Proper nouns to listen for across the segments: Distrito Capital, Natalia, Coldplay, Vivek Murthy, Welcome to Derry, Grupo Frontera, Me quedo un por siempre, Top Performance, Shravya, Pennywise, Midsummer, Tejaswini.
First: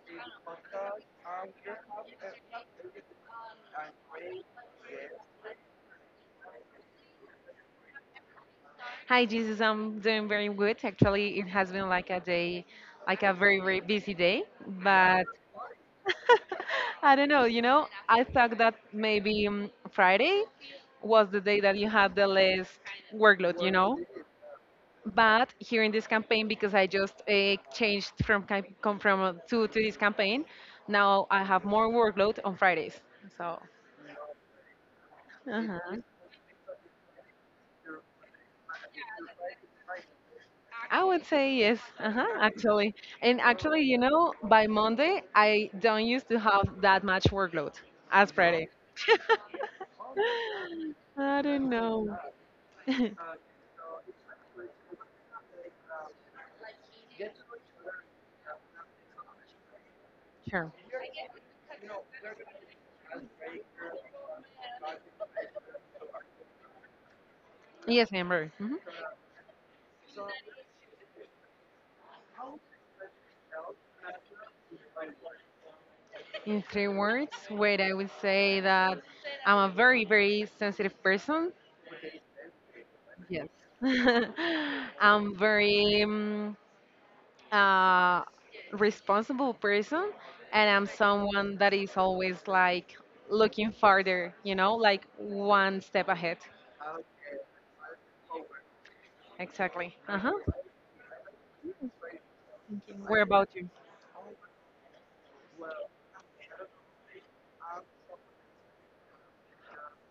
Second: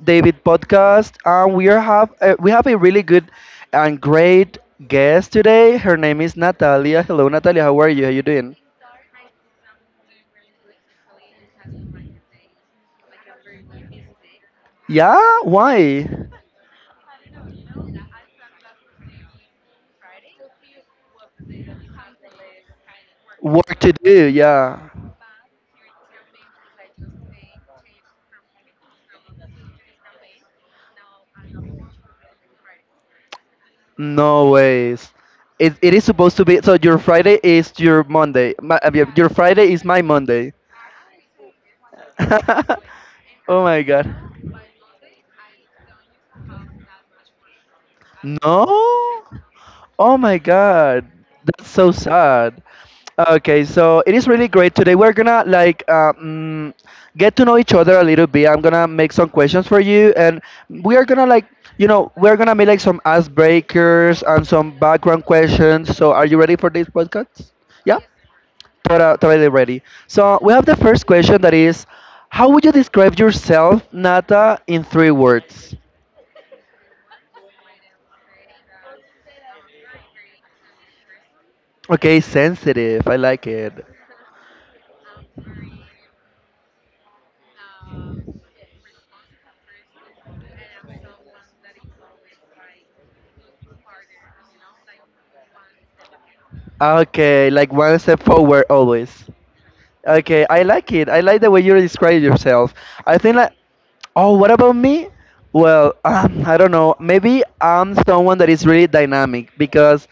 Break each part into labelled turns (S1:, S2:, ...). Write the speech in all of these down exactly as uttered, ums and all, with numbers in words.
S1: David podcast and we are have uh, we have a really good and great guest today. Her name is Natalia. Hello Natalia, how are you? How you doing?
S2: Hi, Jesus. I'm doing very good. Actually, it has been like a day, like a very, very busy day,
S1: Yeah,
S2: but
S1: why?
S2: I don't know. You know, I thought that maybe um, Friday was the day that you had the least workload, you
S1: Work to
S2: know?
S1: do, yeah.
S2: But here in this campaign, because I just uh, changed from cam- come from uh, to, to this campaign, now I have more workload on Fridays. So,
S1: No ways. It, it
S2: uh-huh.
S1: is supposed to be so your Friday is your Monday. My, uh, your your Friday is my Monday.
S2: I would say yes, uh-huh, actually. And
S1: Oh my
S2: actually, you
S1: god.
S2: know, by Monday, I don't used to have that much workload as Friday.
S1: No? Oh my god.
S2: I
S1: That's
S2: don't
S1: so
S2: know.
S1: sad. Okay, so it is really great. Today we're gonna like um, get to know each other a little bit. I'm gonna make some questions for you, and
S2: Sure.
S1: we are gonna like you know we're gonna make like some icebreakers and some background questions. So are you ready for this podcast? Yeah.
S2: Yes, Amber. hmm
S1: Tota- Totally ready. So we have the first question that is, how would you describe yourself, Nata, in three words?
S2: In three words, wait, I would say that I'm a very, very sensitive person.
S1: Okay, sensitive. I like
S2: Yes.
S1: it.
S2: I'm very, mm, a responsible person, and I'm someone that is always like looking farther, you know, like one step ahead.
S1: Okay, like one step forward always.
S2: Exactly. Uh-huh.
S1: Okay, I like it. I like the way you describe yourself. I
S2: Where
S1: think
S2: about
S1: like,
S2: you?
S1: oh, what about me? Well, um, I don't know. Maybe I'm someone that is really dynamic because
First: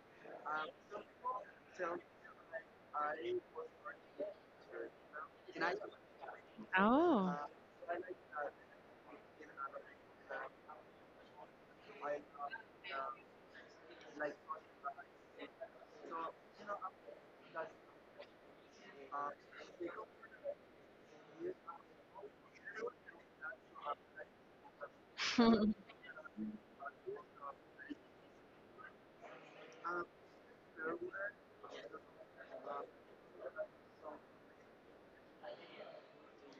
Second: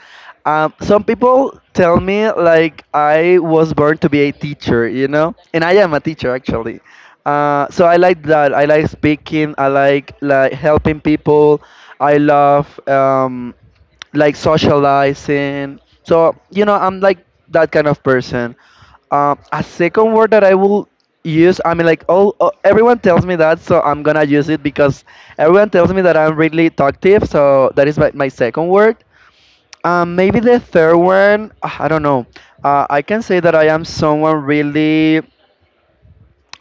S1: um, some people tell me like I was born to be a teacher, you know, and I am a teacher actually.
S2: Oh.
S1: Uh, so I like that. I like speaking. I like like helping people. I love um, like socializing. So you know, I'm like that kind of person. Um, a second word that I will use, I mean, like, all uh, everyone tells me that, so I'm gonna use it because everyone tells me that I'm really talkative, so that is my, my second word. Um, maybe the third one, uh, I don't know. Uh, I can say that I am someone really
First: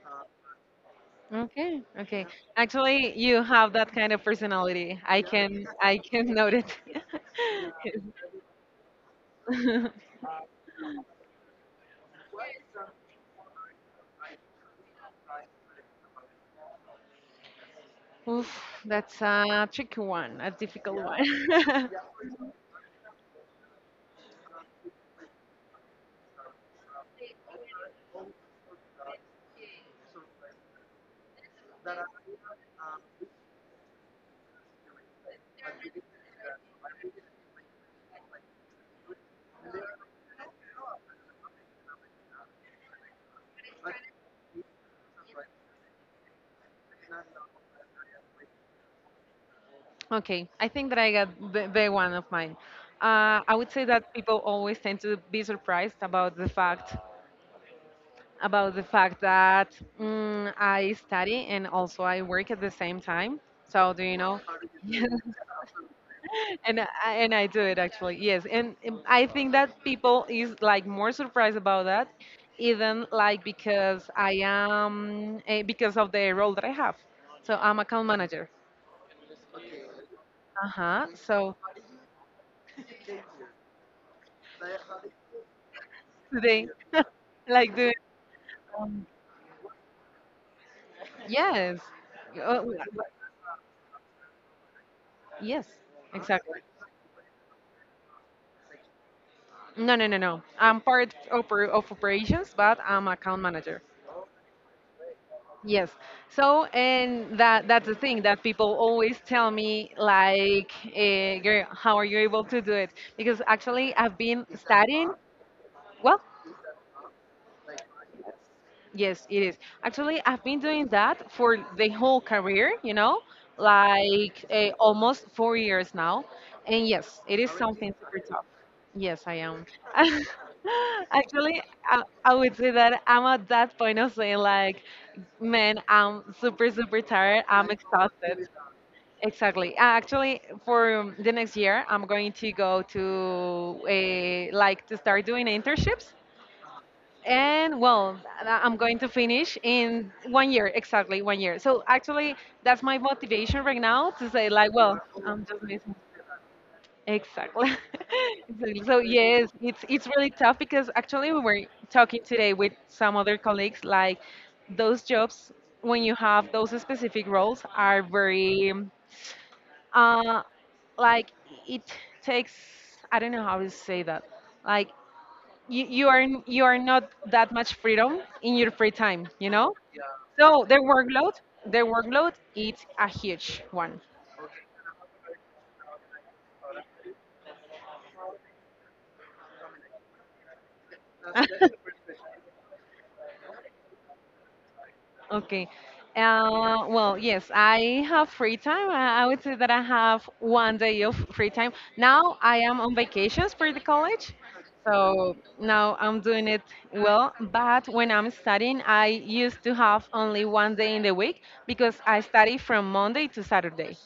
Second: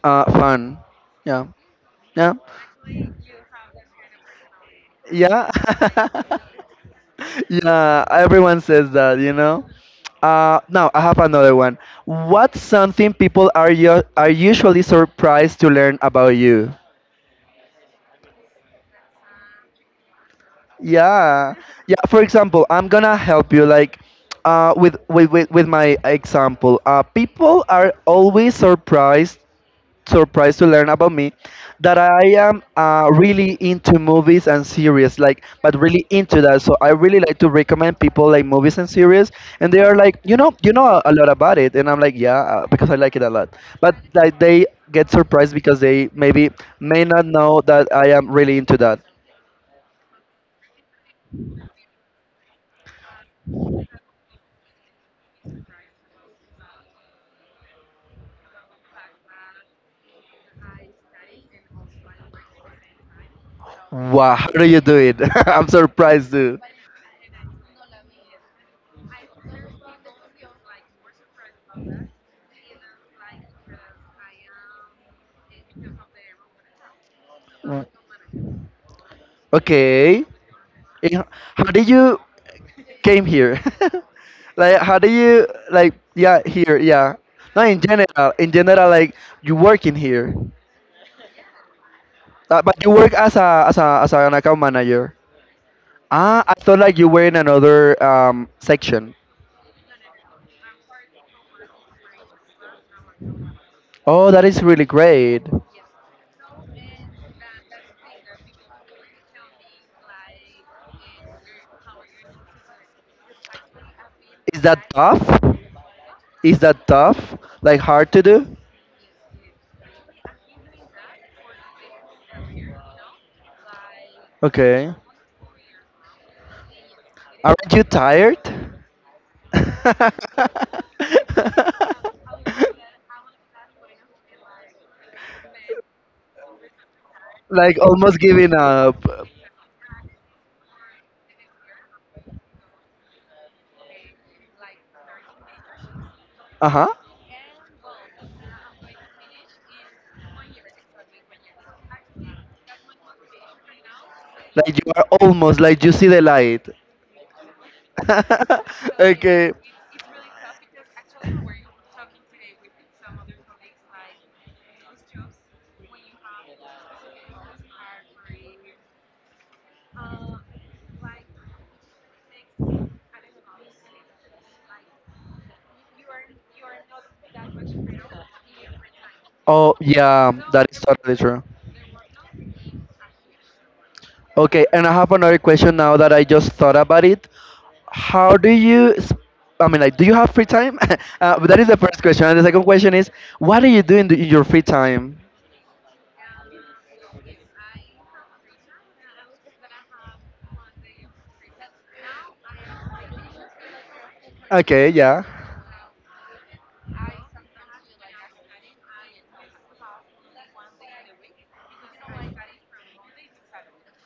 S1: uh, fun. Yeah,
S2: Okay, okay.
S1: yeah,
S2: Actually, you have that kind of personality. I
S1: yeah,
S2: can I can note it.
S1: yeah. Everyone says that, you know. Uh, now I have another one. What's something people are you are usually surprised to learn about you?
S2: Oof, that's a tricky one, a difficult
S1: Yeah.
S2: one.
S1: Yeah, for example, I'm gonna help you like uh with with with, with my example. Uh people are always surprised surprised to learn about me that I am uh really into movies and series like but really into that. So I really like to recommend people like movies and series and they are like, "You know, you know a, a lot about it." And I'm like, "Yeah, uh, because I like it a lot." But like they get surprised because they maybe may not know that I am really into that.
S2: Okay, I think that I got the, the one of mine. Uh, I would say that people always tend to be surprised about the fact about the fact that mm, I study and also I work at the same time. So do you
S1: Wow,
S2: know?
S1: how do you do it? I'm surprised, too.
S2: and I, and I do it actually. Yes, and um, I think that people is like more surprised about that, even like because I am eh, because of the role that I have. So I'm
S1: Mm.
S2: account manager.
S1: Okay.
S2: Uh huh.
S1: Eh,
S2: So
S1: How did you came here? like, how do you like? Yeah,
S2: today,
S1: here. Yeah. No,
S2: like
S1: in
S2: doing.
S1: general, in general, like you work in here,
S2: Yes.
S1: uh,
S2: Uh,
S1: but you work as a as a as an account manager.
S2: yes,
S1: Ah, I
S2: exactly.
S1: thought like you were in another um, section.
S2: No, no, no, no. I'm part oper of operations, but I'm account manager.
S1: Oh, that is really great.
S2: Yes. So, and that that's the thing that people always tell me, like, eh, girl, how are you able to do it? Because actually, I've been
S1: Is that
S2: studying.
S1: tough?
S2: Well,
S1: Is that tough? Like hard to do?
S2: yes, it is. Actually, I've been doing that for the whole career, you know, like eh,
S1: Okay.
S2: almost four years now. And yes, it is
S1: Aren't you
S2: something.
S1: tired?
S2: Yes, I am. Actually, I, I would say that I'm at that point of saying like, man, I'm super, super tired. I'm
S1: like almost
S2: exhausted.
S1: giving up.
S2: Exactly. Uh, Actually, for um, the next year, I'm going to go to a like to start doing internships.
S1: Uh huh.
S2: And well, I- I'm going to finish in one year, exactly one year. So actually, that's my motivation right now to say like,
S1: Like you
S2: well,
S1: are
S2: I'm
S1: almost
S2: just
S1: like you
S2: missing.
S1: see the light.
S2: Exactly. Exactly. So yes,
S1: okay.
S2: it's it's really tough because actually we were talking today with some other colleagues like those jobs when you have those specific roles are very uh like it takes. I don't know how to say that. Like you, you are you are not that much freedom in your free time, you
S1: Oh,
S2: know?
S1: yeah,
S2: So
S1: that is
S2: their
S1: totally
S2: workload,
S1: true.
S2: their workload it's a huge one.
S1: Okay, and I have another question now that I just thought about it. How do you, s- I mean, like, do you have free time? uh, but that is the first question. And the second question is, what do you do in, the, in your free time?
S2: Okay. Uh, well, yes, I have free time. I, I would say that I have one day of free time. Now I am on vacations for the college,
S1: Okay, yeah.
S2: so now I'm doing it well. But when I'm studying, I used to have only one day in the week because I study from Monday to Saturday.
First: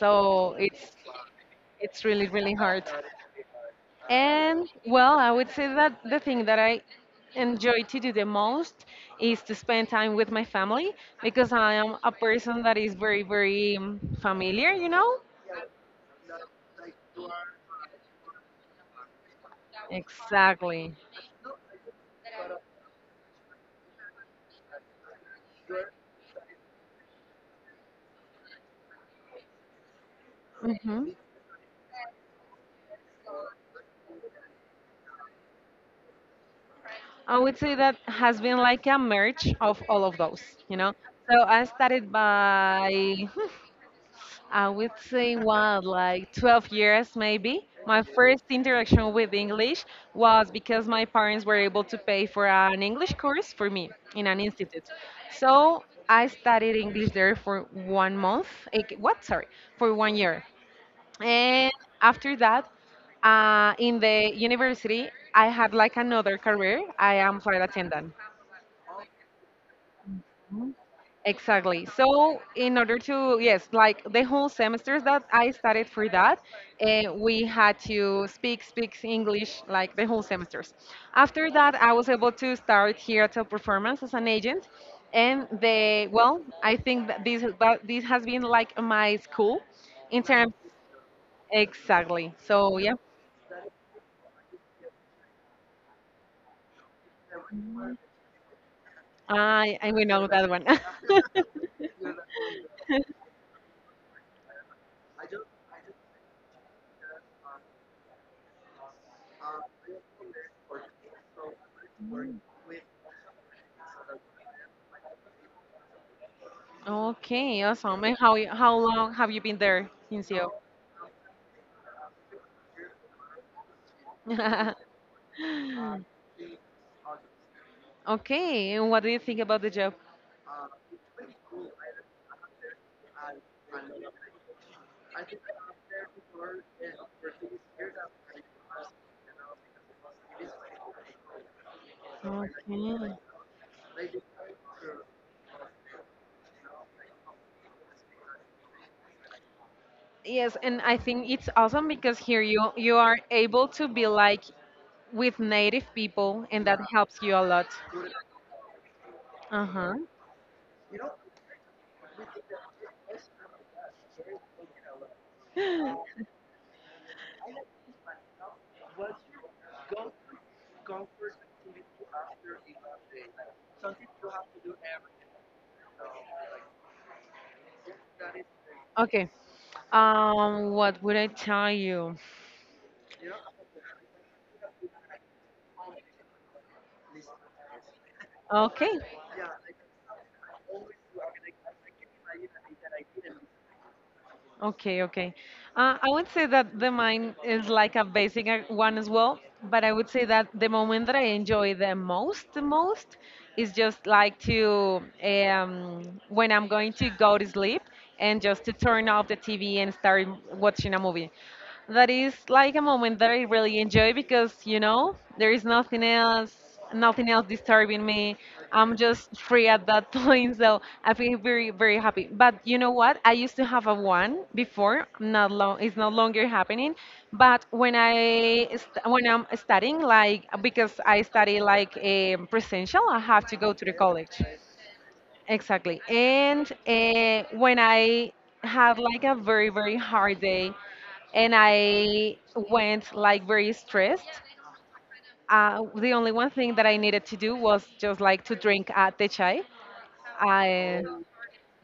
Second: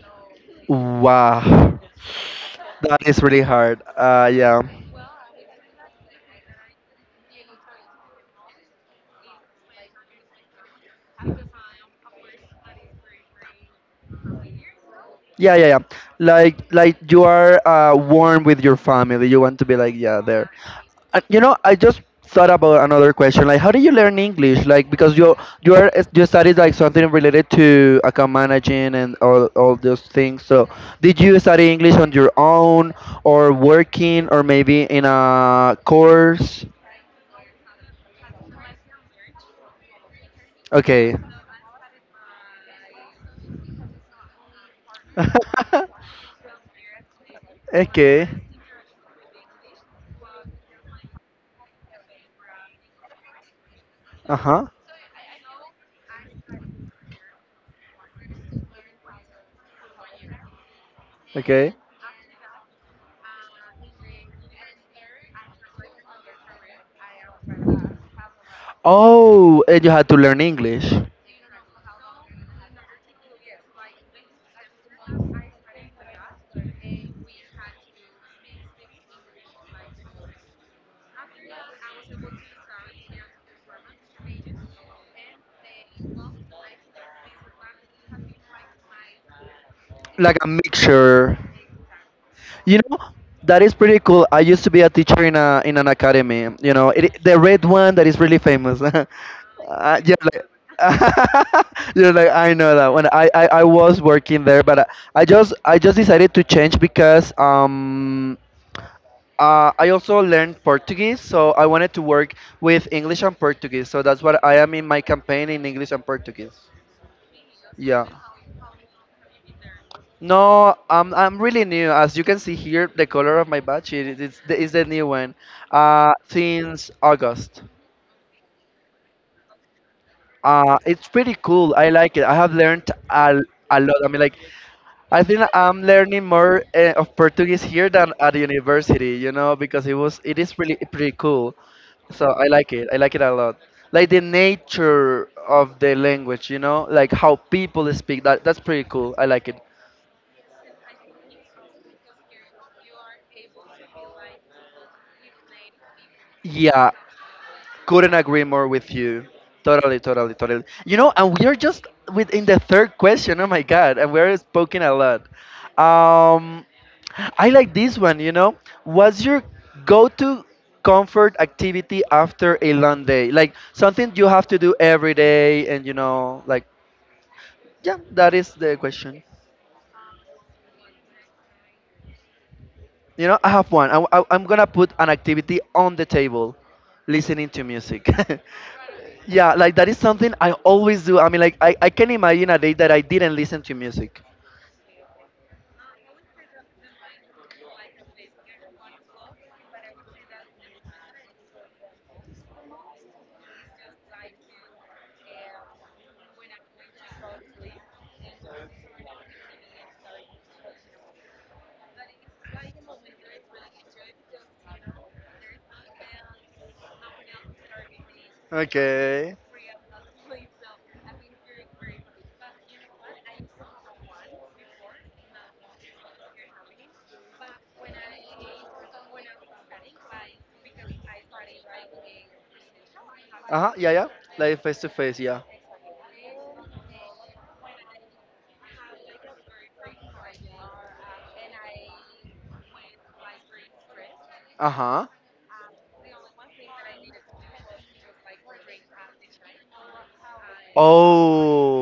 S2: So it's
S1: Wow,
S2: it's really, really hard.
S1: that is really hard. Uh, yeah.
S2: And well, I would say that the thing that I enjoy to do the most is to spend time with my family because I am a person that is very, very um, familiar, you know?
S1: Yeah, yeah, yeah. Like like you are uh, warm with your family. You want to be like yeah there.
S2: Exactly.
S1: Uh, you know, I just thought about another question. Like, how do you learn English? Like because you you are eh, you studied like something related to account managing and all all those things. So
S2: hmm
S1: did you study English on your own or working or maybe in a course?
S2: I would say that has been like a merge of all of those, you know?
S1: Okay.
S2: So I started by, I would say, what, like twelve years maybe. My
S1: okay.
S2: first interaction with English was because my parents were able to pay for an English course for me in
S1: Uh
S2: an
S1: huh.
S2: institute. So I studied English there for one month. eh, What? Sorry, for one year. And
S1: Okay.
S2: after that, uh, in the university, I had like another career. I am flight attendant.
S1: Oh, and you had to learn English,
S2: Exactly. So, in order to, yes, like the whole semesters that I studied for that, uh, we had to speak, speak English like the whole semesters. After that, I was able to start here at Top Performance as an agent. And they, well, I think that this, has- that this has been like my school in
S1: like a
S2: terms,
S1: mixture.
S2: exactly. So,
S1: You
S2: yeah,
S1: know, that is pretty cool. I used to be a teacher in a in an academy. You know, it, the red one that is really famous. uh,
S2: I, I we
S1: yeah,
S2: know
S1: like,
S2: that one.
S1: you're like I know that one. I, I I was working there, but I, I just I just decided to change because um. Uh, I also learned Portuguese, so I wanted to work with English and Portuguese. So that's what I am in my campaign in English and Portuguese.
S2: Okay, awesome.
S1: Yeah.
S2: And how, how long have you been there, Cincio?
S1: No, I'm I'm really new. As you can see here, the color of my badge it, it's the, it's the new one. Uh, since August.
S2: Okay, and what do you think about the job?
S1: Uh, it's pretty cool. I like it. I have learned a, a lot. I mean, like, I think I'm learning more uh, of Portuguese here than at university. You know, because it was it is really pretty cool. So I like it. I like
S2: Okay.
S1: it a lot. Like the nature of the language. You know, like how people speak. That that's pretty cool. I like it.
S2: Yes, and I think it's awesome because here you you are able to be like with native people, and that
S1: Yeah,
S2: helps you a lot.
S1: couldn't agree more with you.
S2: Uh huh.
S1: Totally, totally, totally. You know, and we are just within the third question. Oh my god, and we're spoken a lot. Um, I like this one. You know, what's your go-to comfort activity after a long day? Like something you have to do every day, and you know, like yeah, that is the question.
S2: Okay. Um, what would I tell you?
S1: You know, I have one. I, I, I'm gonna put an activity on the table, listening to music.
S2: Okay.
S1: yeah, like that is something I always do. I mean, like I, I can imagine a day that I didn't listen to music.
S2: Okay, okay. Uh, I would say that the mine is like a basic uh, one as well, but I would say that the moment that I enjoy the most, the most is just like to um, when I'm going to go to sleep and just to turn off the T V and start watching a movie that is like a moment that I really enjoy because you know there is nothing else, nothing else disturbing me. I'm
S1: Okay.
S2: just free at that point, so I feel very, very happy. But you know what? I used to have a one before. Not long, it's no longer happening. But when I st- when I'm studying, like because I study like a presential, I have to
S1: Uh
S2: go
S1: huh.
S2: to the
S1: Yeah, yeah.
S2: college.
S1: Like face to face. Yeah.
S2: Exactly. And uh, when I had like a very, very hard day and I went like very stressed.
S1: Uh huh.
S2: Uh, the only one thing that I needed to do was just like to drink uh, the chai. I,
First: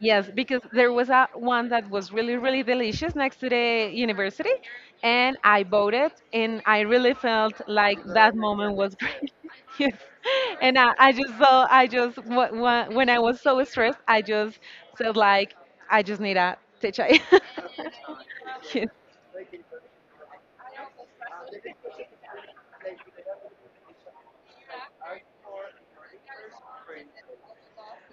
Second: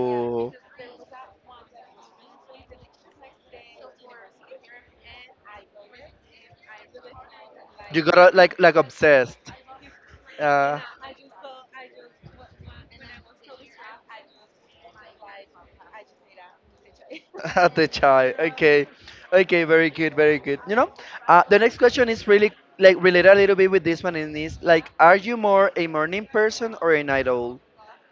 S2: yes, because there was a one that was really really delicious next to the university, and I bought it, and I really felt like
S1: you
S2: that
S1: got like
S2: moment
S1: like
S2: was great.
S1: obsessed.
S2: Yes, and
S1: Uh,
S2: I, I just saw I just wh- wh- when I was so stressed, I just felt like I just need a te chai.
S1: at the child. Okay,
S2: yes.
S1: okay, very good, very good. You know, uh, the next question is really like related a little bit with this one, and is like, are you more a morning person or a night owl?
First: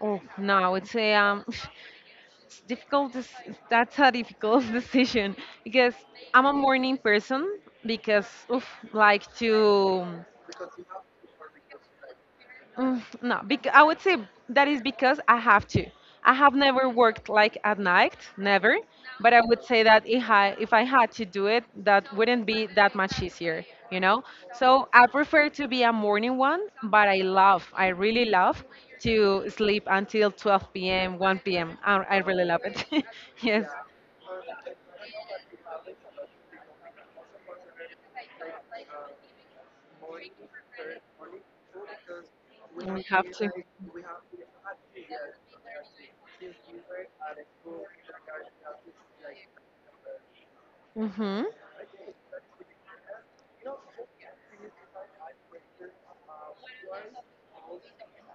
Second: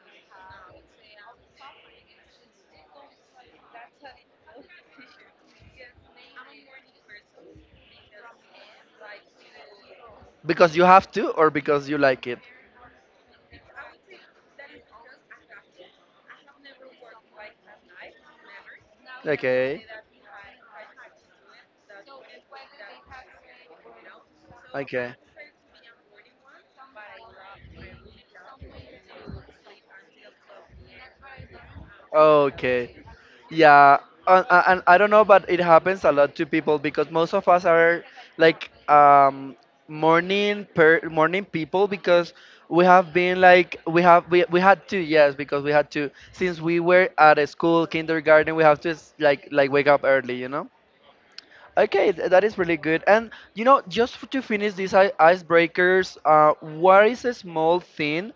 S2: Oh no, it's a um, it's difficult. dec- That's a difficult decision because I'm a morning person because oof, like to.
S1: Because you have to, or because you like it?
S2: Mm, no, because I would say that is because I have to. I have never worked like at night, never. But I would say
S1: Okay.
S2: that if I if I had to do it, that wouldn't be that much easier, you know. So I
S1: Okay.
S2: prefer to be a morning one, but I love, I really love to sleep until twelve p m, one p m. I I really love it.
S1: Okay.
S2: yes.
S1: Yeah, and, and I don't know, but it happens a lot to people because most of us are like um, morning per morning people because we
S2: We
S1: have
S2: have
S1: been
S2: to.
S1: like we have we, we had to yes because we had to since we were at a school kindergarten we have to s- like like wake up early you know.
S2: Mm-hmm.
S1: Okay, th- that is really good. And you know, just f- to finish these i- icebreakers, uh, what is a small thing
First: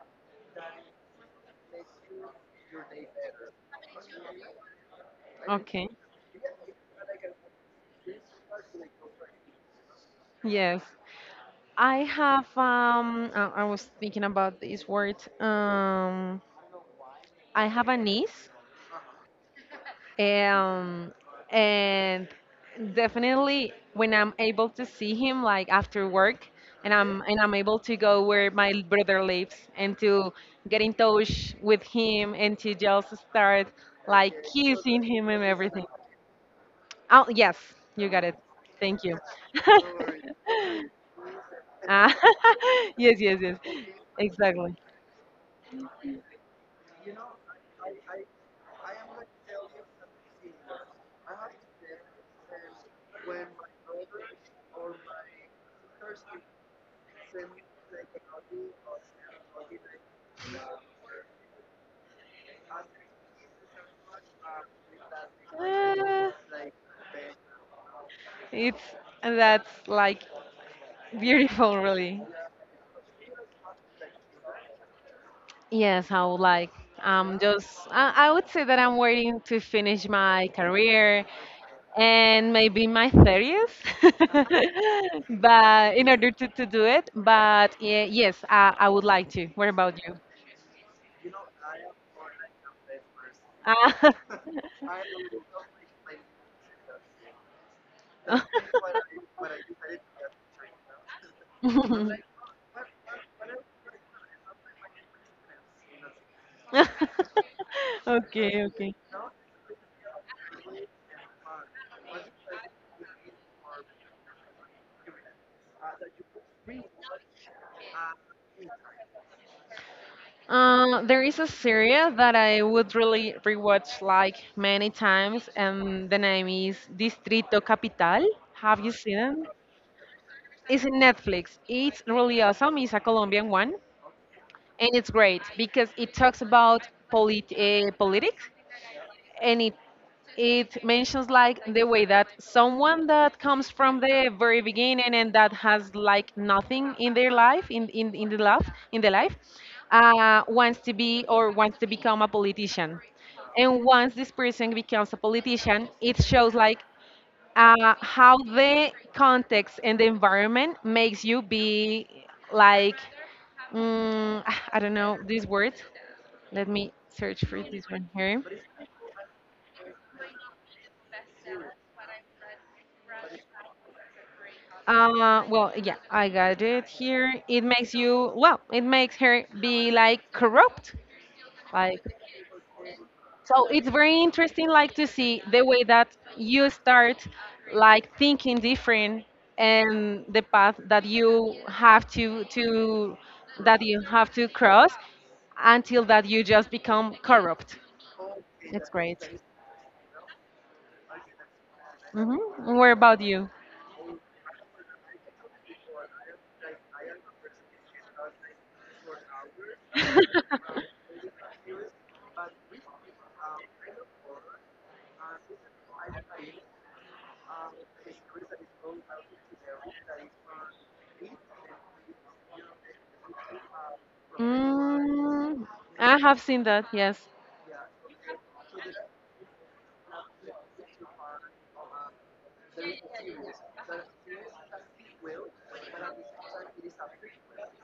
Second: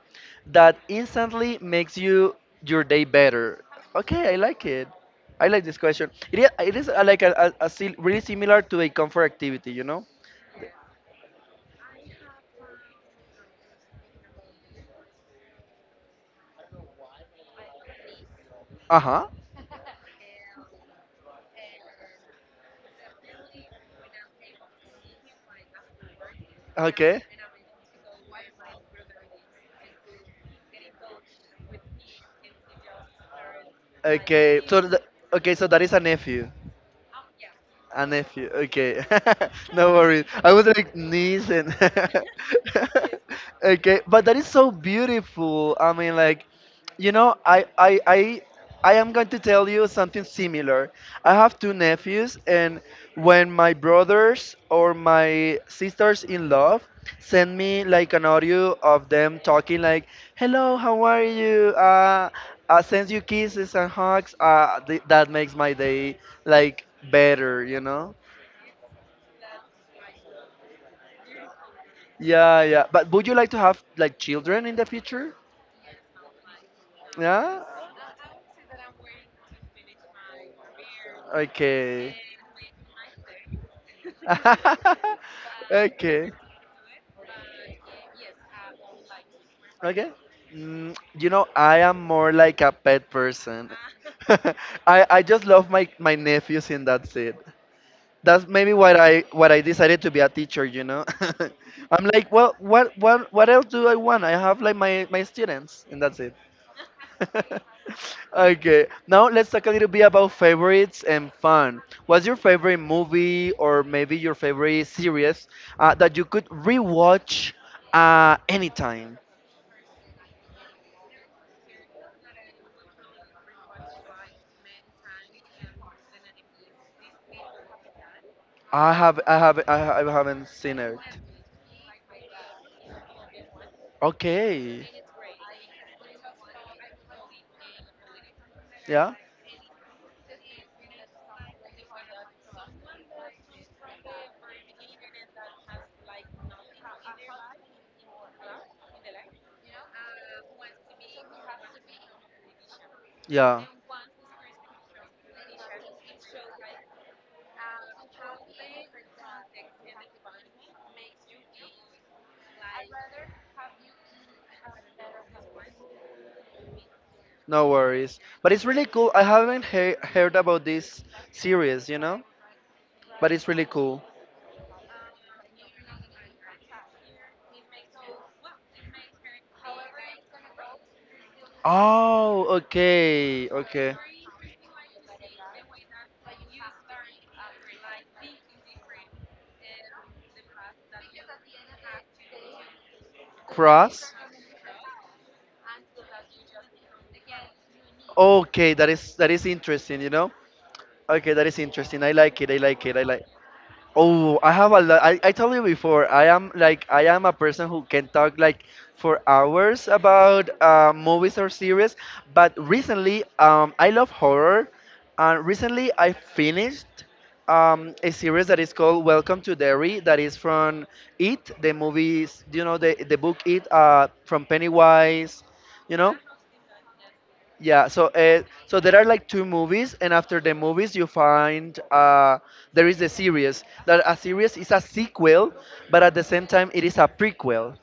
S1: that instantly makes you your day better? Okay, I like it. I like this
S2: Okay.
S1: question. It is, it is uh, like a, a, a sil- really similar to a comfort activity, you know?
S2: Yes. I have um I, I was thinking about this word. Um I have a niece.
S1: Uh huh.
S2: Um, and definitely when I'm able to see him like after work, and I'm
S1: Okay.
S2: and I'm able to go where my brother lives and to get in touch with him and to just start like
S1: Okay. So th-
S2: kissing him and
S1: okay, so that
S2: everything.
S1: is a nephew.
S2: Oh yes,
S1: A
S2: you got it.
S1: nephew.
S2: Thank
S1: Okay.
S2: you.
S1: no worries. I was like niece and
S2: Ah, yes, yes, yes.
S1: okay, but that is so
S2: Exactly.
S1: beautiful. I mean, like, you know, I I I. I am going to tell you something similar. I have two nephews, and when my brothers or my sisters in love send me like an audio of them talking, like, "Hello, how are you? Uh, I sends you kisses and hugs. Uh, th- that makes my day
S2: Uh,
S1: like better, you know.
S2: It's that's like beautiful, really.
S1: Yeah, yeah. But would you like to have like children in the future?
S2: Yes, I would like. Um,
S1: Yeah.
S2: just I, I would say that I'm waiting to finish my career
S1: Okay.
S2: and maybe my thirties, but in
S1: okay.
S2: order to, to do it. But yeah, yes, I, I would like to. What about
S1: Okay.
S2: you?
S1: Mm, you know, I am more like a pet person. I I just love my my nephews and that's it. That's maybe what I what I decided to be a teacher. You know. I'm
S2: Uh,
S1: like, well, what what what else do I want? I have like my my students and that's it.
S2: okay,
S1: okay,
S2: okay.
S1: now let's talk a little bit about favorites and fun. What's your favorite movie or maybe your favorite series uh, that you could rewatch uh, anytime?
S2: Uh, there is a series that I would really rewatch like many times, and the name is Distrito Capital. Have you
S1: I
S2: seen
S1: have, I
S2: it?
S1: have, I, ha- I haven't seen
S2: It's in
S1: it.
S2: Netflix. It's really awesome. It's a Colombian one,
S1: Okay,
S2: and it's great because it talks about polit- uh, politics,
S1: yeah,
S2: and it it mentions like the way that someone that comes from the very beginning and that has like nothing in their life in in, in the life in the life uh, wants to be or wants to become a politician,
S1: yeah.
S2: and once this person becomes a politician, it shows like uh, how the context and the environment makes you be like mm, I don't know this word. Let me search for
S1: No
S2: this one
S1: worries.
S2: here.
S1: But it's really cool. I haven't he- heard about this series, you know? But it's really cool.
S2: Uh, well, yeah, I got it here. It makes you, well, it makes her be like corrupt. Like,
S1: Oh, okay,
S2: so it's
S1: okay.
S2: very interesting, like, to see the way that you start, like, thinking different, and the path that you have to, to, that you
S1: Cross.
S2: have to cross until that you just become corrupt.
S1: Okay,
S2: It's
S1: that is
S2: great.
S1: that is interesting, you know? Okay, that is interesting. I
S2: hmm
S1: like it. I like
S2: What
S1: it. I
S2: about
S1: like
S2: you?
S1: oh, I have a lot. I, I told you before, I am like I am a person who can talk like for hours about uh, movies or series. But recently, um, I love horror, and recently I finished um, a series that is called Welcome to Derry. That is from It, the movies, you know, the the book It, uh, from Pennywise,
S2: Mm,
S1: you know.
S2: I have seen that, yes.
S1: Yeah, so uh, so there are like two movies, and after the movies, you find uh, there is a series. That a series is a sequel, but at the same time, it is a prequel.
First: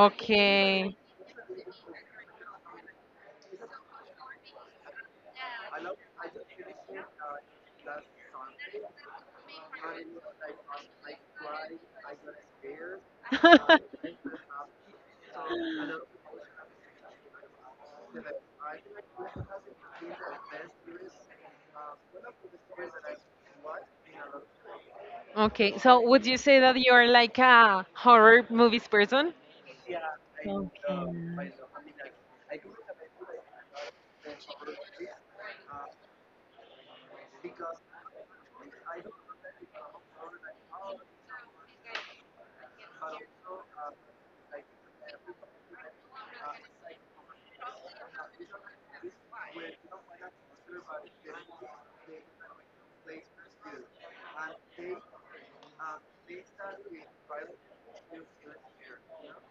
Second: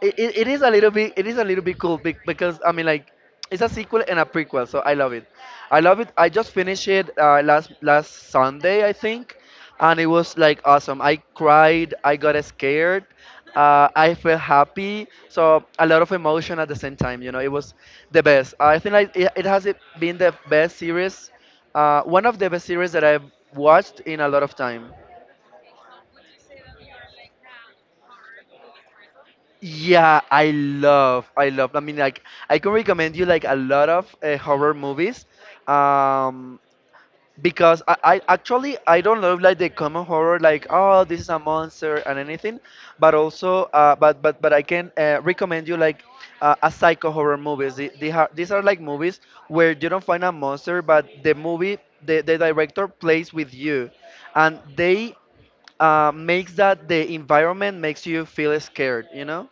S1: it, it, it is a little bit it is a little bit cool be- because I mean like it's a sequel and a prequel, so I love it. I love it. I just finished it uh, last last Sunday, I think, and it was like awesome. I cried, I got scared, uh, I felt happy, so a lot of emotion at the same time. You know, it was the best. I think like it, it has been the best series, uh, one of the best series that I've watched in a lot of time.
S2: Okay, so would you say that you're like a horror movies person?
S1: Yeah, I love, I love. I mean, like, I can recommend you like a lot of uh, horror movies, um, because I, I actually I don't love like the common horror, like oh this is a monster and anything, but also, uh, but but but I can uh, recommend you like uh, a psycho horror movies. The- the ha- These are like movies where you don't find a monster, but the movie the, the director plays with you, and they uh, makes that the environment makes you feel scared, you know.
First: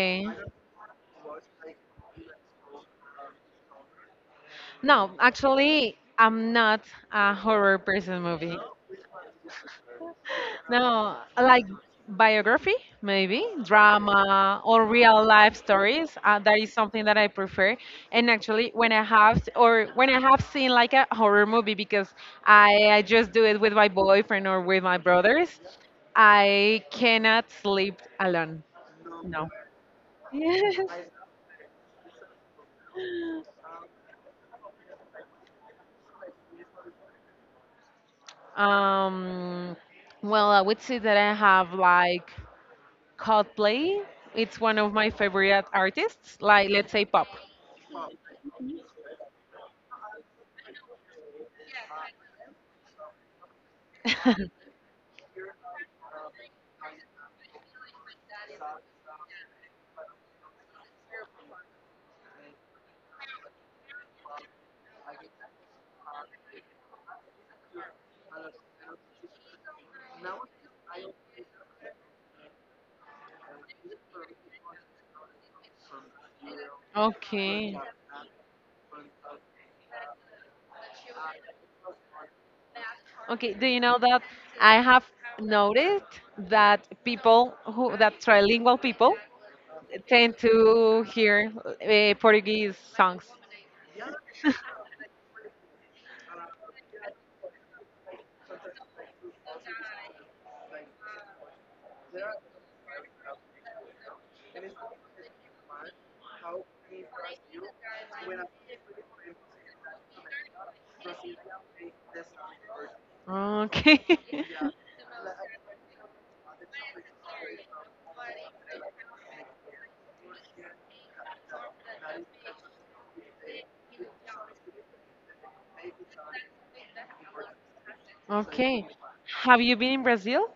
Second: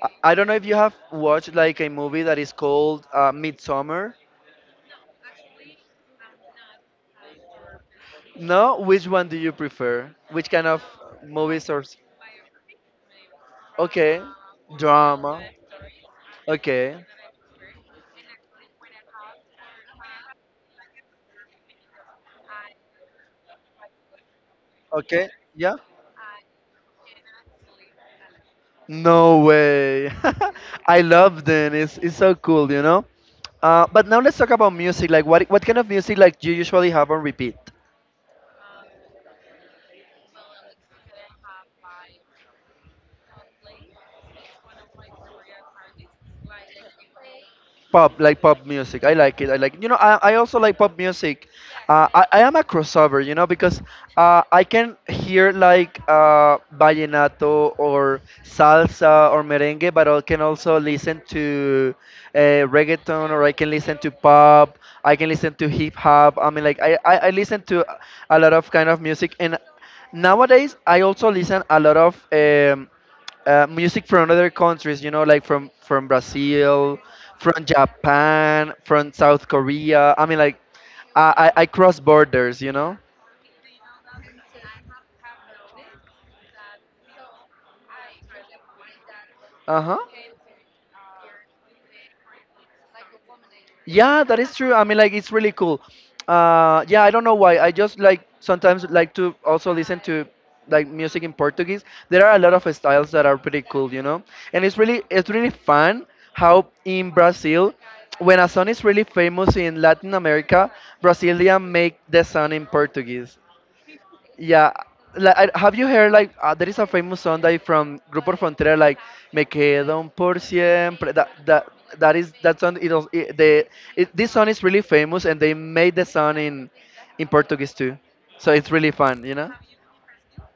S1: I I
S2: Okay.
S1: don't know if you have watched like a movie that is called uh, Midsummer.
S2: No, actually, I'm not a horror person movie.
S1: No, which one do you prefer? Which kind of
S2: No, like
S1: movies or? s-
S2: biography, maybe
S1: Okay,
S2: drama or real
S1: drama.
S2: life stories. Uh, that is
S1: Okay,
S2: something that I prefer. And actually, when I have or when I have seen like a horror movie, because I, I just do it with my boyfriend or with my
S1: okay,
S2: brothers,
S1: yeah.
S2: I cannot sleep alone.
S1: No
S2: No.
S1: way.
S2: Yes.
S1: I love them. It's it's so cool, you know. Uh, but now let's talk about music. Like, what what kind of music like you usually have on repeat?
S2: Um, well, I would say that I have like Coldplay. It's one of my favorite artists, like let's say pop.
S1: Pop, like pop music. I like it. I like. You know, I I also like pop music. Uh, I, I am a crossover, you know, because uh, I can hear like uh, vallenato or salsa or merengue, but I can also listen to uh, reggaeton or I can listen to pop. I can listen to hip hop. I mean, like I, I, I listen to a lot of kind of music, and nowadays I also listen a lot of um, uh, music from other countries. You know, like from from Brazil, from
S2: Okay.
S1: Japan, from South Korea. I mean, like. I, I I cross borders, you know?
S2: Okay. Do you know that I have noticed that people who that trilingual people
S1: Uh huh.
S2: tend to hear uh, Portuguese songs.
S1: Yeah, that is true. I mean, like, it's really cool. Uh, yeah, I don't know why. I just like sometimes like to also listen to like music in Portuguese. There are a lot of styles that are pretty cool, you know. And it's really it's really fun how in Brazil, when a song is really famous in Latin America, Brazilian make the song in Portuguese.
S2: Okay.
S1: Yeah, like, I- have you heard like uh, there is a famous song that is from Grupo Frontera like "Me quedo un por siempre." That that that is that song. It, was- it the it, this song is really famous, and they made the song in in Portuguese too, so it's
S2: Okay.
S1: really fun, you know.
S2: Have you been in Brazil?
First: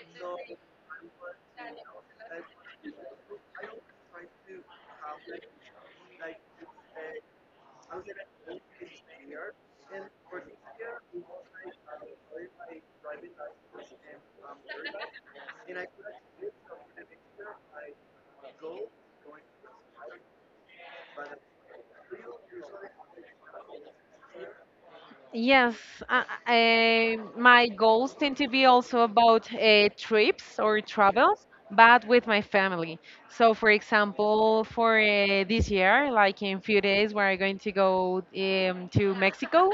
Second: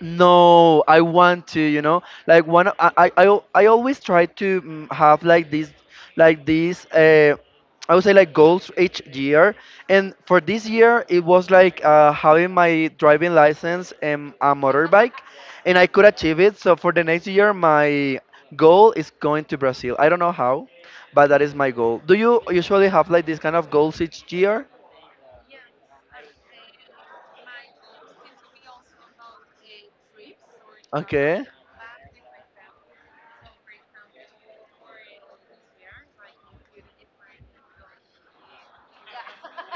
S1: No, I want to, you know, like one. I I I, al- I always try to mm, have like this, like this. Uh, I would say like goals each year. And for this year, it was like uh, having my driving license and a motorbike, and I could achieve it. So for the next year, my goal is going to Brazil. I don't know how, but that is my goal. Do you usually have like this kind of goals each year?
S2: Yes, uh, uh, my goals tend to be also about uh, trips or
S1: Okay.
S2: travels, but with my family. So, for example, for uh, this year, like in few days, we're going to go um, to Mexico.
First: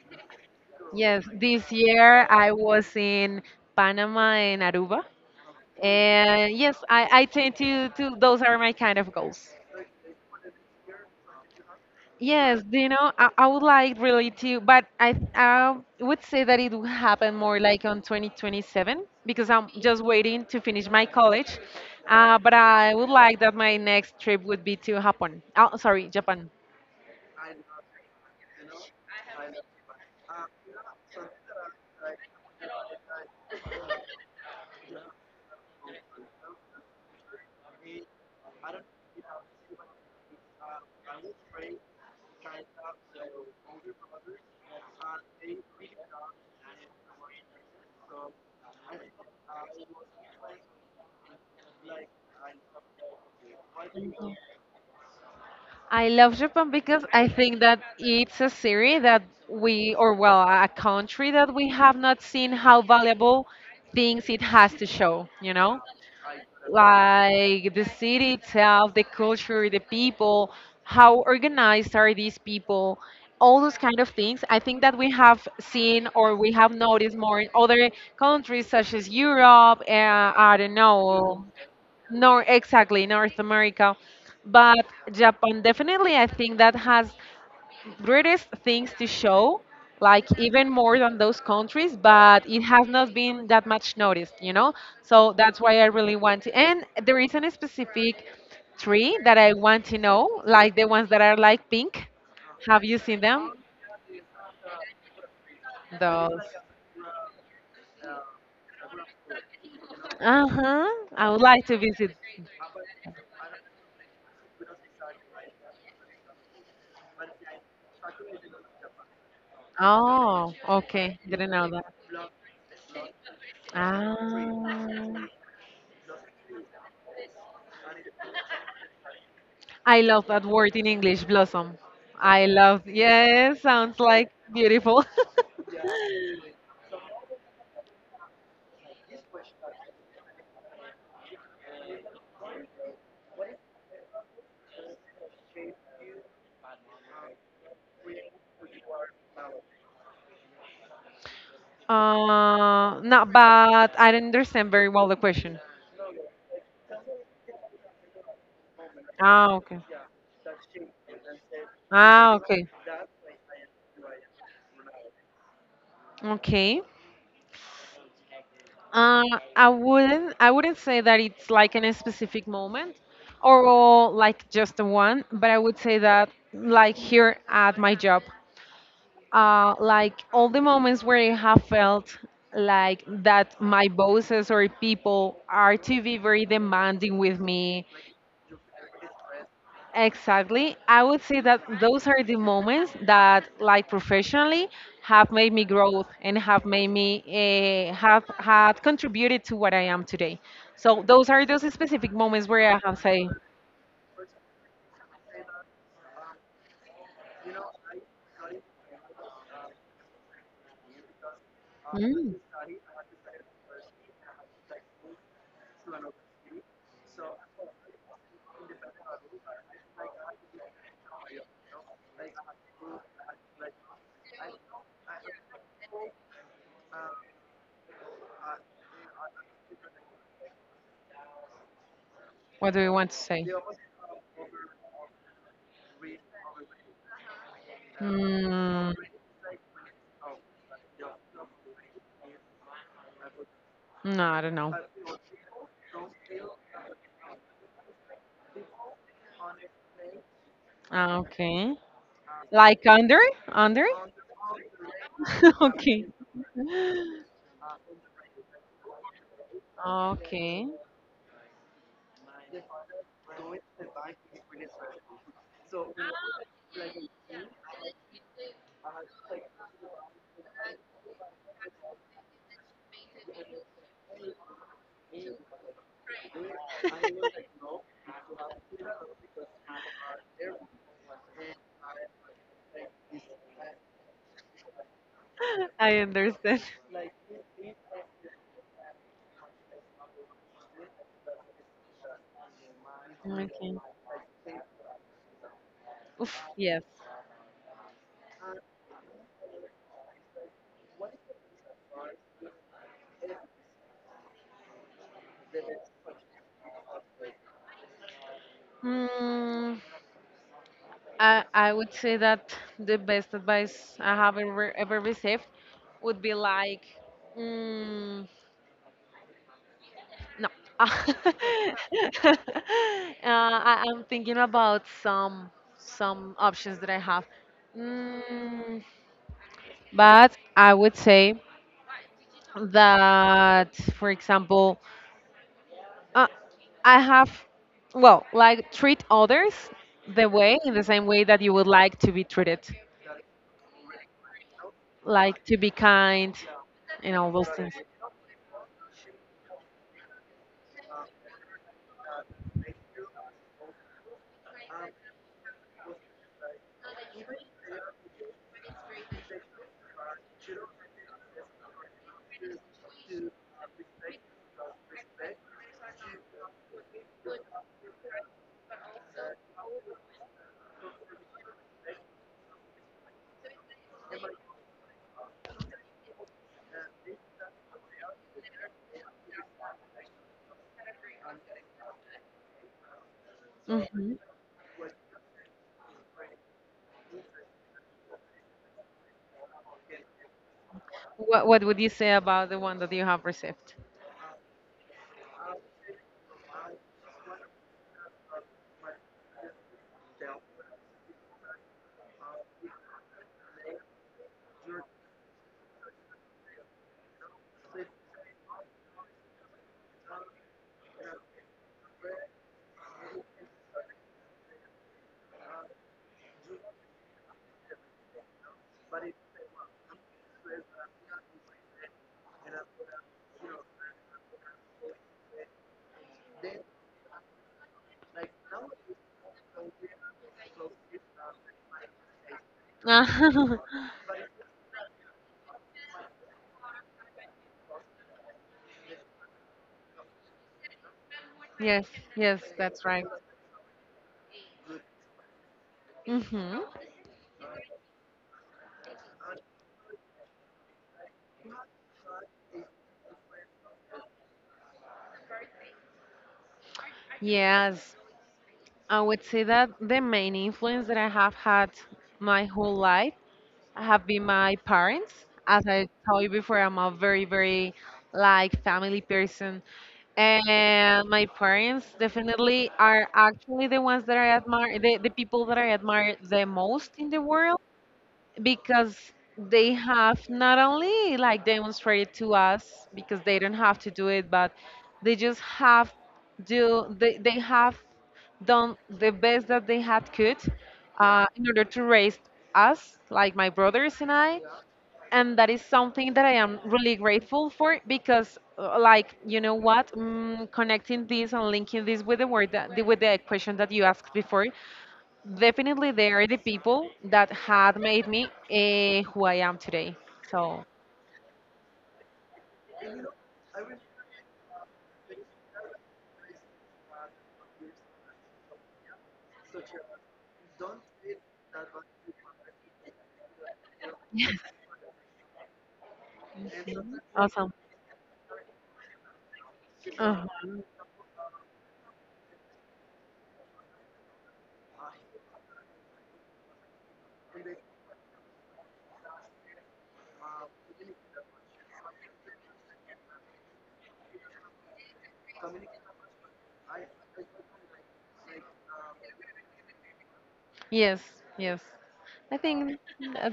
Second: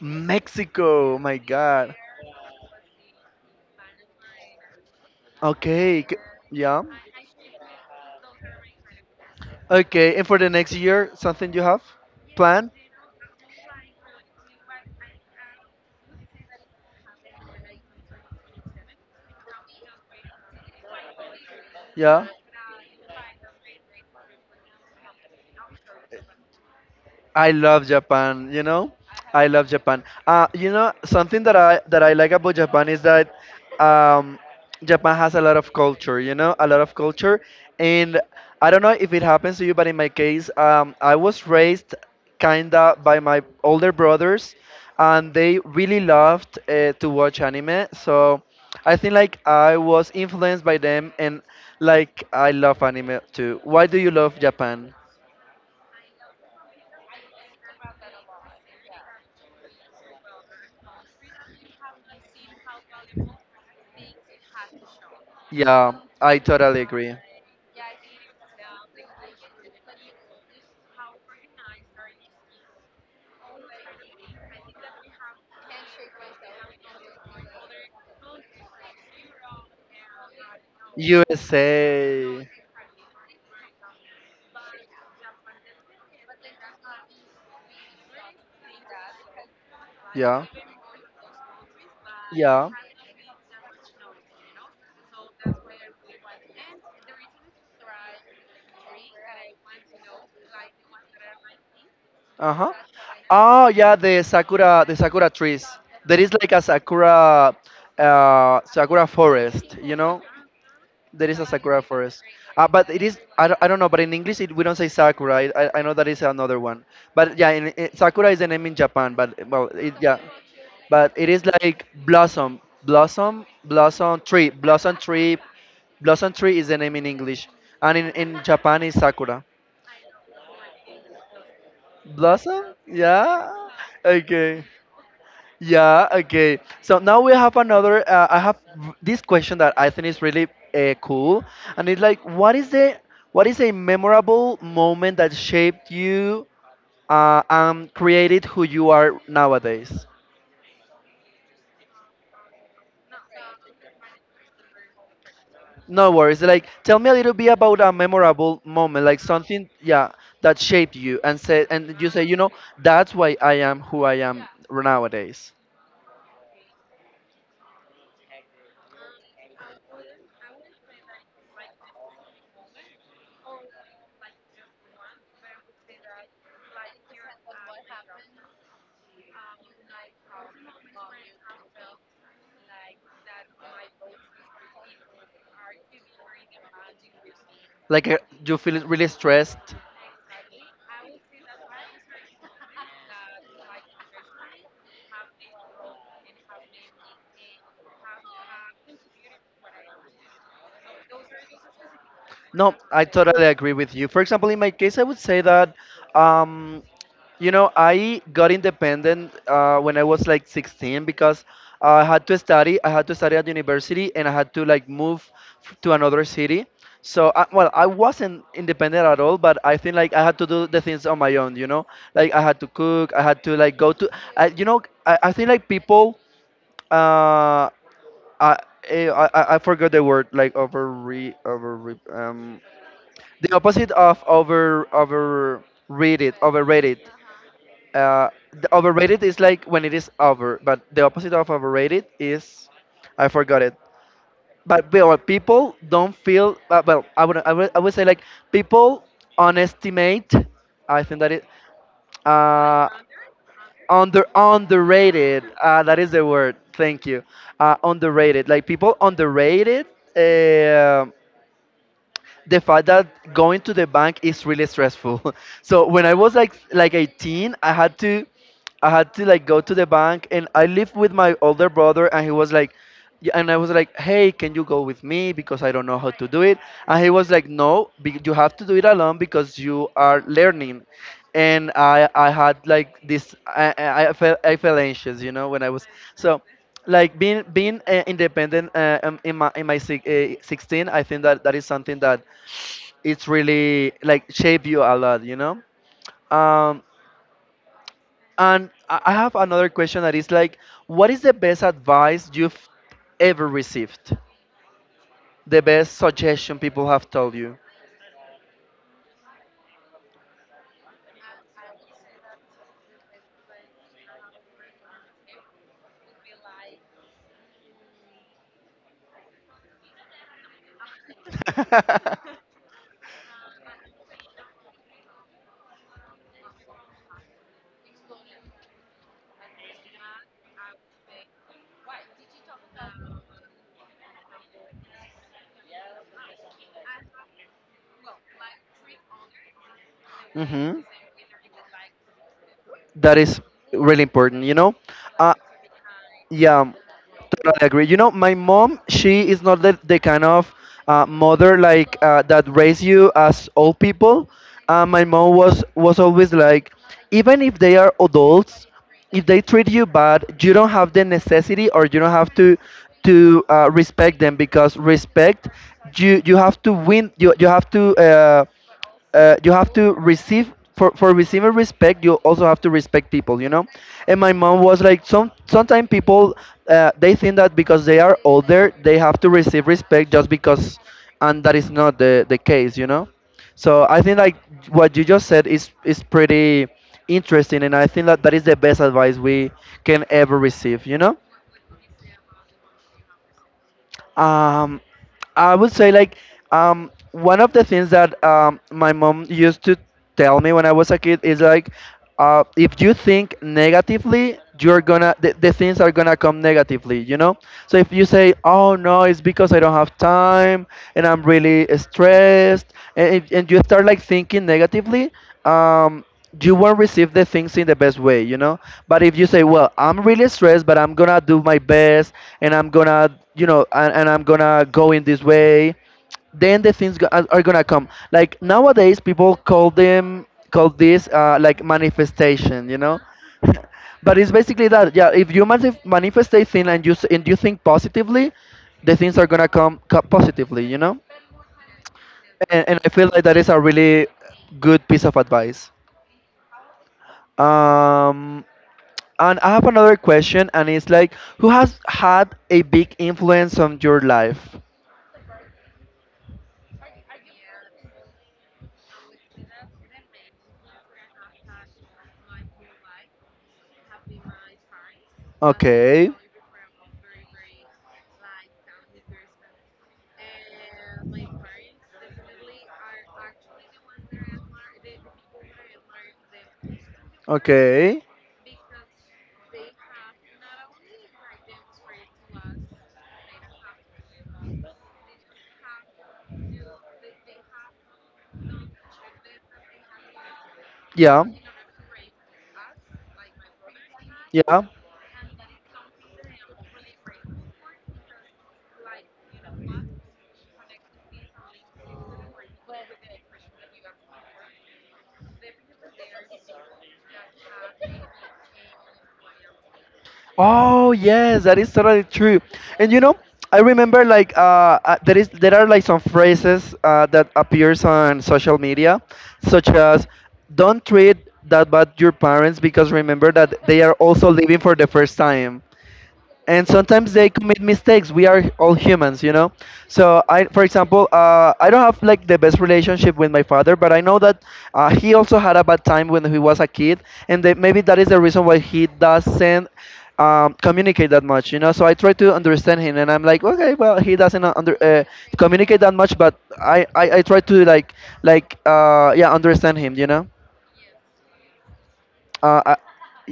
S1: Mexico. Oh
S2: Yes,
S1: my
S2: this
S1: God.
S2: year I was in Panama and Aruba.
S1: Okay. c-
S2: And yes,
S1: Yeah.
S2: I, I tend to, to, those are my kind of goals.
S1: Okay. And for the next year, something you have
S2: Yes,
S1: plan?
S2: do you know, I, I would like really to, but I, I would say that it will happen more like on twenty twenty-seven because I'm just waiting to finish my college.
S1: Yeah.
S2: Uh, but I would like that my next trip would be to Japan. Oh, sorry, Japan.
S1: I love Japan, you know? I love Japan. Uh, you know, something that I that I like about Japan is that um, Japan has a lot of culture, you know, a lot of culture. And I don't know if it happens to you, but in my case, um, I was raised kinda by my older brothers, and they really loved uh, to watch anime. So I think like I was influenced by them, and like I love anime too. Why do you love Japan?
S2: I love Japan because I think that it's a series that we, or well, a country that we have not seen how valuable things it has to show, you know?
S1: Yeah, I totally agree.
S2: Like the city itself, the culture, the people, how organized are these people, all those kind of things. I think that we have seen or we have noticed more in other countries such as Europe, uh, I don't know,
S1: U S A.
S2: nor exactly North America, but Japan definitely I think that has greatest things to show, like
S1: Yeah.
S2: even more than those countries, but it
S1: Yeah.
S2: has not been that much noticed, you know? So that's why I really want to. And there is a specific tree that I want to know, like the ones that are like pink.
S1: Uh-huh.
S2: Have you seen them?
S1: Oh yeah, the sakura, the sakura trees. There is
S2: Those.
S1: like a sakura, uh, sakura forest, you know?
S2: Uh huh.
S1: There
S2: I
S1: is
S2: would
S1: a
S2: like to
S1: sakura
S2: visit.
S1: forest. Uh, but it is, I don't, I don't know, but in English it, we don't say sakura. I, I I know that is another one. But yeah, in, in- sakura is the name in Japan, but well, it, yeah.
S2: Oh,
S1: But
S2: okay.
S1: it is
S2: Didn't know
S1: like
S2: that.
S1: blossom, blossom,
S2: Ah.
S1: blossom tree, blossom tree, blossom tree is the name in English. And in, in Japan is sakura.
S2: I love that word in English, blossom. I
S1: Blossom?
S2: love,
S1: Yeah.
S2: yes, sounds like
S1: Okay.
S2: beautiful.
S1: Yeah, okay. So now we have another. Uh, I have v- this question that I think is really uh, cool, and it's like, what is the what is a memorable moment that shaped you uh, and created who you are nowadays?
S2: uh, no, but I don't understand very well the question.
S1: No worries. Like, tell me a little bit about a memorable moment, like
S2: Ah,
S1: something,
S2: okay.
S1: yeah, that shaped you, and said, and you say,
S2: Ah,
S1: you know,
S2: okay.
S1: that's why I am who I am nowadays.
S2: Okay. Uh, I wouldn't I wouldn't say that it's like in a specific moment or like just the one, but I would say that like here at my job. Uh, like all the moments where I have felt like that my bosses or people are to be very demanding with me.
S1: Like, uh, you feel really stressed.
S2: Exactly. I would say that those are the moments that, like professionally, have made me grow and have made me uh, have had contributed to what I am today. So those are those specific moments where
S1: No,
S2: I have
S1: I
S2: say,
S1: totally agree with you. For example, in my case, I would say that, um, you know, I got independent uh, when I was like sixteen because I had
S2: "Mm,
S1: to study. I had to study at university and I had to like move f- to another city. So, I, well, I wasn't independent at all, but I think like I had to do the things on my own, you know? Like I had to cook, I had to like go to, I, you know, I, I think like people, uh, I, eh, I, I I forgot the word, like over, re, over, um,
S2: what do we want to say?
S1: the opposite of over overrated, overrated. Uh, the
S2: Mm,
S1: overrated is like when it is over, but the opposite of overrated is I forgot it.
S2: no, I don't know.
S1: But well, people don't feel uh, well. I would, I would I would say like people underestimate. I
S2: Ah,
S1: think that it
S2: okay. Like
S1: uh,
S2: under? Under?
S1: under underrated. Uh, that
S2: okay.
S1: is the word. Thank you. Uh, underrated. Like people underrated.
S2: Okay.
S1: Um, the fact that going to the bank is really stressful. So when I was like like eighteen, I had to I had to like go to the bank and I lived with my older brother and he was like yeah, and I was like, "Hey, can you go with me because I don't know how to do it?" And he was like, "No, be- you have to do it alone because you are learning." And I I had like this I I I felt I felt anxious, you know, when I was
S2: I
S1: so
S2: understand.
S1: like being being uh, independent uh, um, in my in my si- uh, sixteen, I think that that is something that it's
S2: Okay.
S1: really like shape you a lot, you know.
S2: Oof, yes.
S1: Um, and i I have another question that is like, what is the best advice you've ever received, the best suggestion people have told you.
S2: Mm, I, I would say that the best advice I have ever, ever received would be like, mm, no. uh, I, I'm thinking about some some options that I have. Mm, but I would say that, for example, uh, I have, well, like treat others the way, in
S1: Hmm.
S2: the same way that you would like to be treated.
S1: That is really important, you know? Uh,
S2: Like to be kind
S1: yeah, um,
S2: and all those
S1: totally
S2: things.
S1: agree. You know, my mom, she is not the, the kind of uh, mother like uh, that raise you as old people. Uh, my mom was, was always like, even if they are adults, if they treat you bad, you don't have the necessity or you don't have to to uh, respect them, because respect you you have to win you you have to uh, uh, you have to receive for for receiving respect, you also have to respect people, you know. And my mom was like, some sometimes people uh, they think that because they are older they have to receive respect just because, and that is not the the case, you know. So I
S2: Hmm.
S1: think like what you just said is is pretty interesting, and I think that that is the best advice we can ever receive, you know.
S2: What What would you say about the one that you have received?
S1: Um, I would say like um, one of the things that um, my mom used to tell me when I was a kid is like uh, if you think negatively, you're gonna the, the things are gonna come negatively, you know. So if you say, "Oh no, it's because I don't have time and I'm really stressed," and, if, and you start like thinking negatively, um, you won't receive the things in the best way, you know? But if you say, well, I'm really stressed, but I'm gonna do my best and I'm gonna, you know, and, and I'm gonna go in this way, then the things go- are are gonna come. Like nowadays, people call them, call this uh, like manifestation, you know? But it's basically that, yeah, if you manif- manifest a thing and you, s- and you think positively, the things are gonna come, come positively, you know?
S2: Yes, yes,
S1: And, and
S2: that's
S1: I
S2: right.
S1: feel like that is a really good piece of advice.
S2: Hmm.
S1: Um, And I have another question, and it's like, who has had a big influence on your life?
S2: Yes, I would say that the main influence that I have had my whole life have been my parents. As I
S1: Okay.
S2: told you before, I'm a very, very like family person, and my parents definitely are actually the ones that I admire, the, the people that I admire the most in the world
S1: Okay.
S2: because they have not only like demonstrated to us because they don't have to do it but they just have do they, they have done the best that they had could uh,
S1: Yeah.
S2: in order to raise us like my brothers and I
S1: Yeah.
S2: and that is something that I am really grateful for because uh, like you know what mm, connecting this and linking this with the word that with the question that you asked before. Definitely, they are the people that had made me uh, who I am today. So
S1: Oh yes, that is totally true. And you know, I remember like uh, uh, there is there are like some phrases uh, that appears on social media, such as "Don't treat that bad your parents because remember that they are also
S2: yes.
S1: living for the first time." And sometimes they
S2: Awesome.
S1: commit mistakes, we are all humans, you know. So I,
S2: Uh-huh.
S1: for example, uh, I don't have like the best relationship with my father, but I know that uh, he also had a bad time when he was a kid, and that maybe that is the reason why he doesn't um, communicate that much, you know. So I try to understand him and I'm like, okay, well, he doesn't uh, under uh, communicate that much, but i i, I try to like like uh, yeah, understand him, you know.
S2: Yes, yes. I
S1: uh, I,
S2: think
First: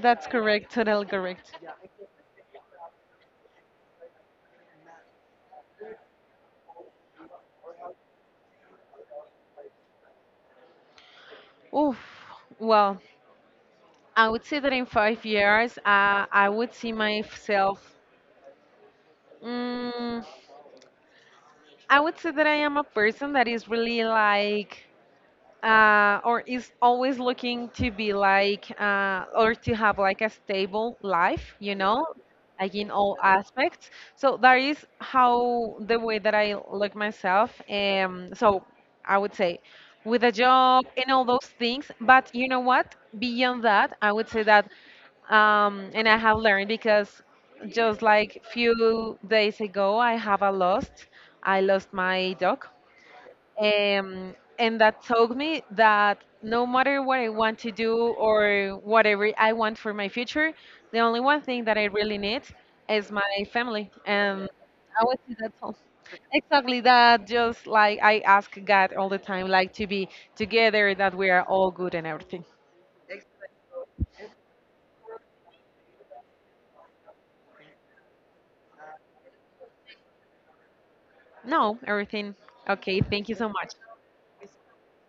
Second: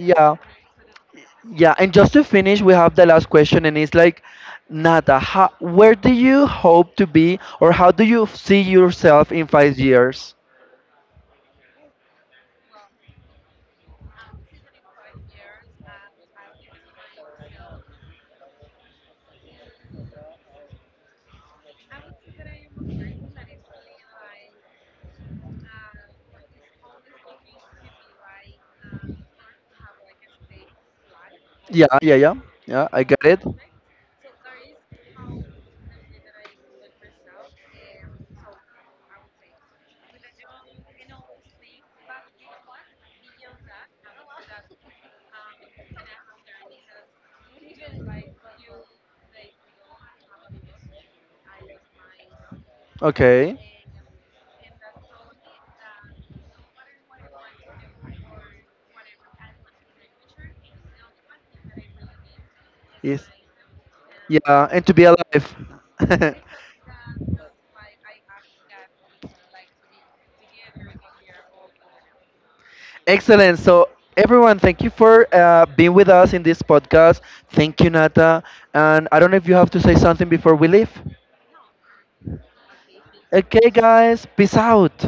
S2: that's correct, totally correct.
S1: yeah, and just to finish, we have the last question, and it's like, Nata, how, where do you hope to be, or how do you see yourself in five years?
S2: Oof. Well, I would say that in five years, uh, I would see myself. Mm, I would say that I am a person that is really like uh, or is always looking to be like uh, or to have like a stable life, you
S1: Yeah,
S2: know,
S1: yeah, yeah,
S2: like
S1: yeah,
S2: in
S1: I
S2: all
S1: get it.
S2: aspects, so that is how the way that I look myself um so I would say with a job and all those things, but you know what, beyond that, I would say that um, and I have learned because just like few days ago, I have a lost. I lost my dog.
S1: Okay.
S2: Um, and that told me that no matter what I want to do or whatever I want for my future, the only one thing that I really need is
S1: Yes.
S2: my family. And
S1: Yeah, and to
S2: I
S1: be
S2: would say that's
S1: alive.
S2: all. Exactly that. Just like I ask God all the time, like to be together, that we are all good and everything.
S1: Excellent. So, everyone, thank you for uh, being with us in this podcast. Thank you, Nata. And I don't know if you have to say something before we leave.
S2: No, everything. Okay, thank you so
S1: Okay,
S2: much.
S1: guys, peace out.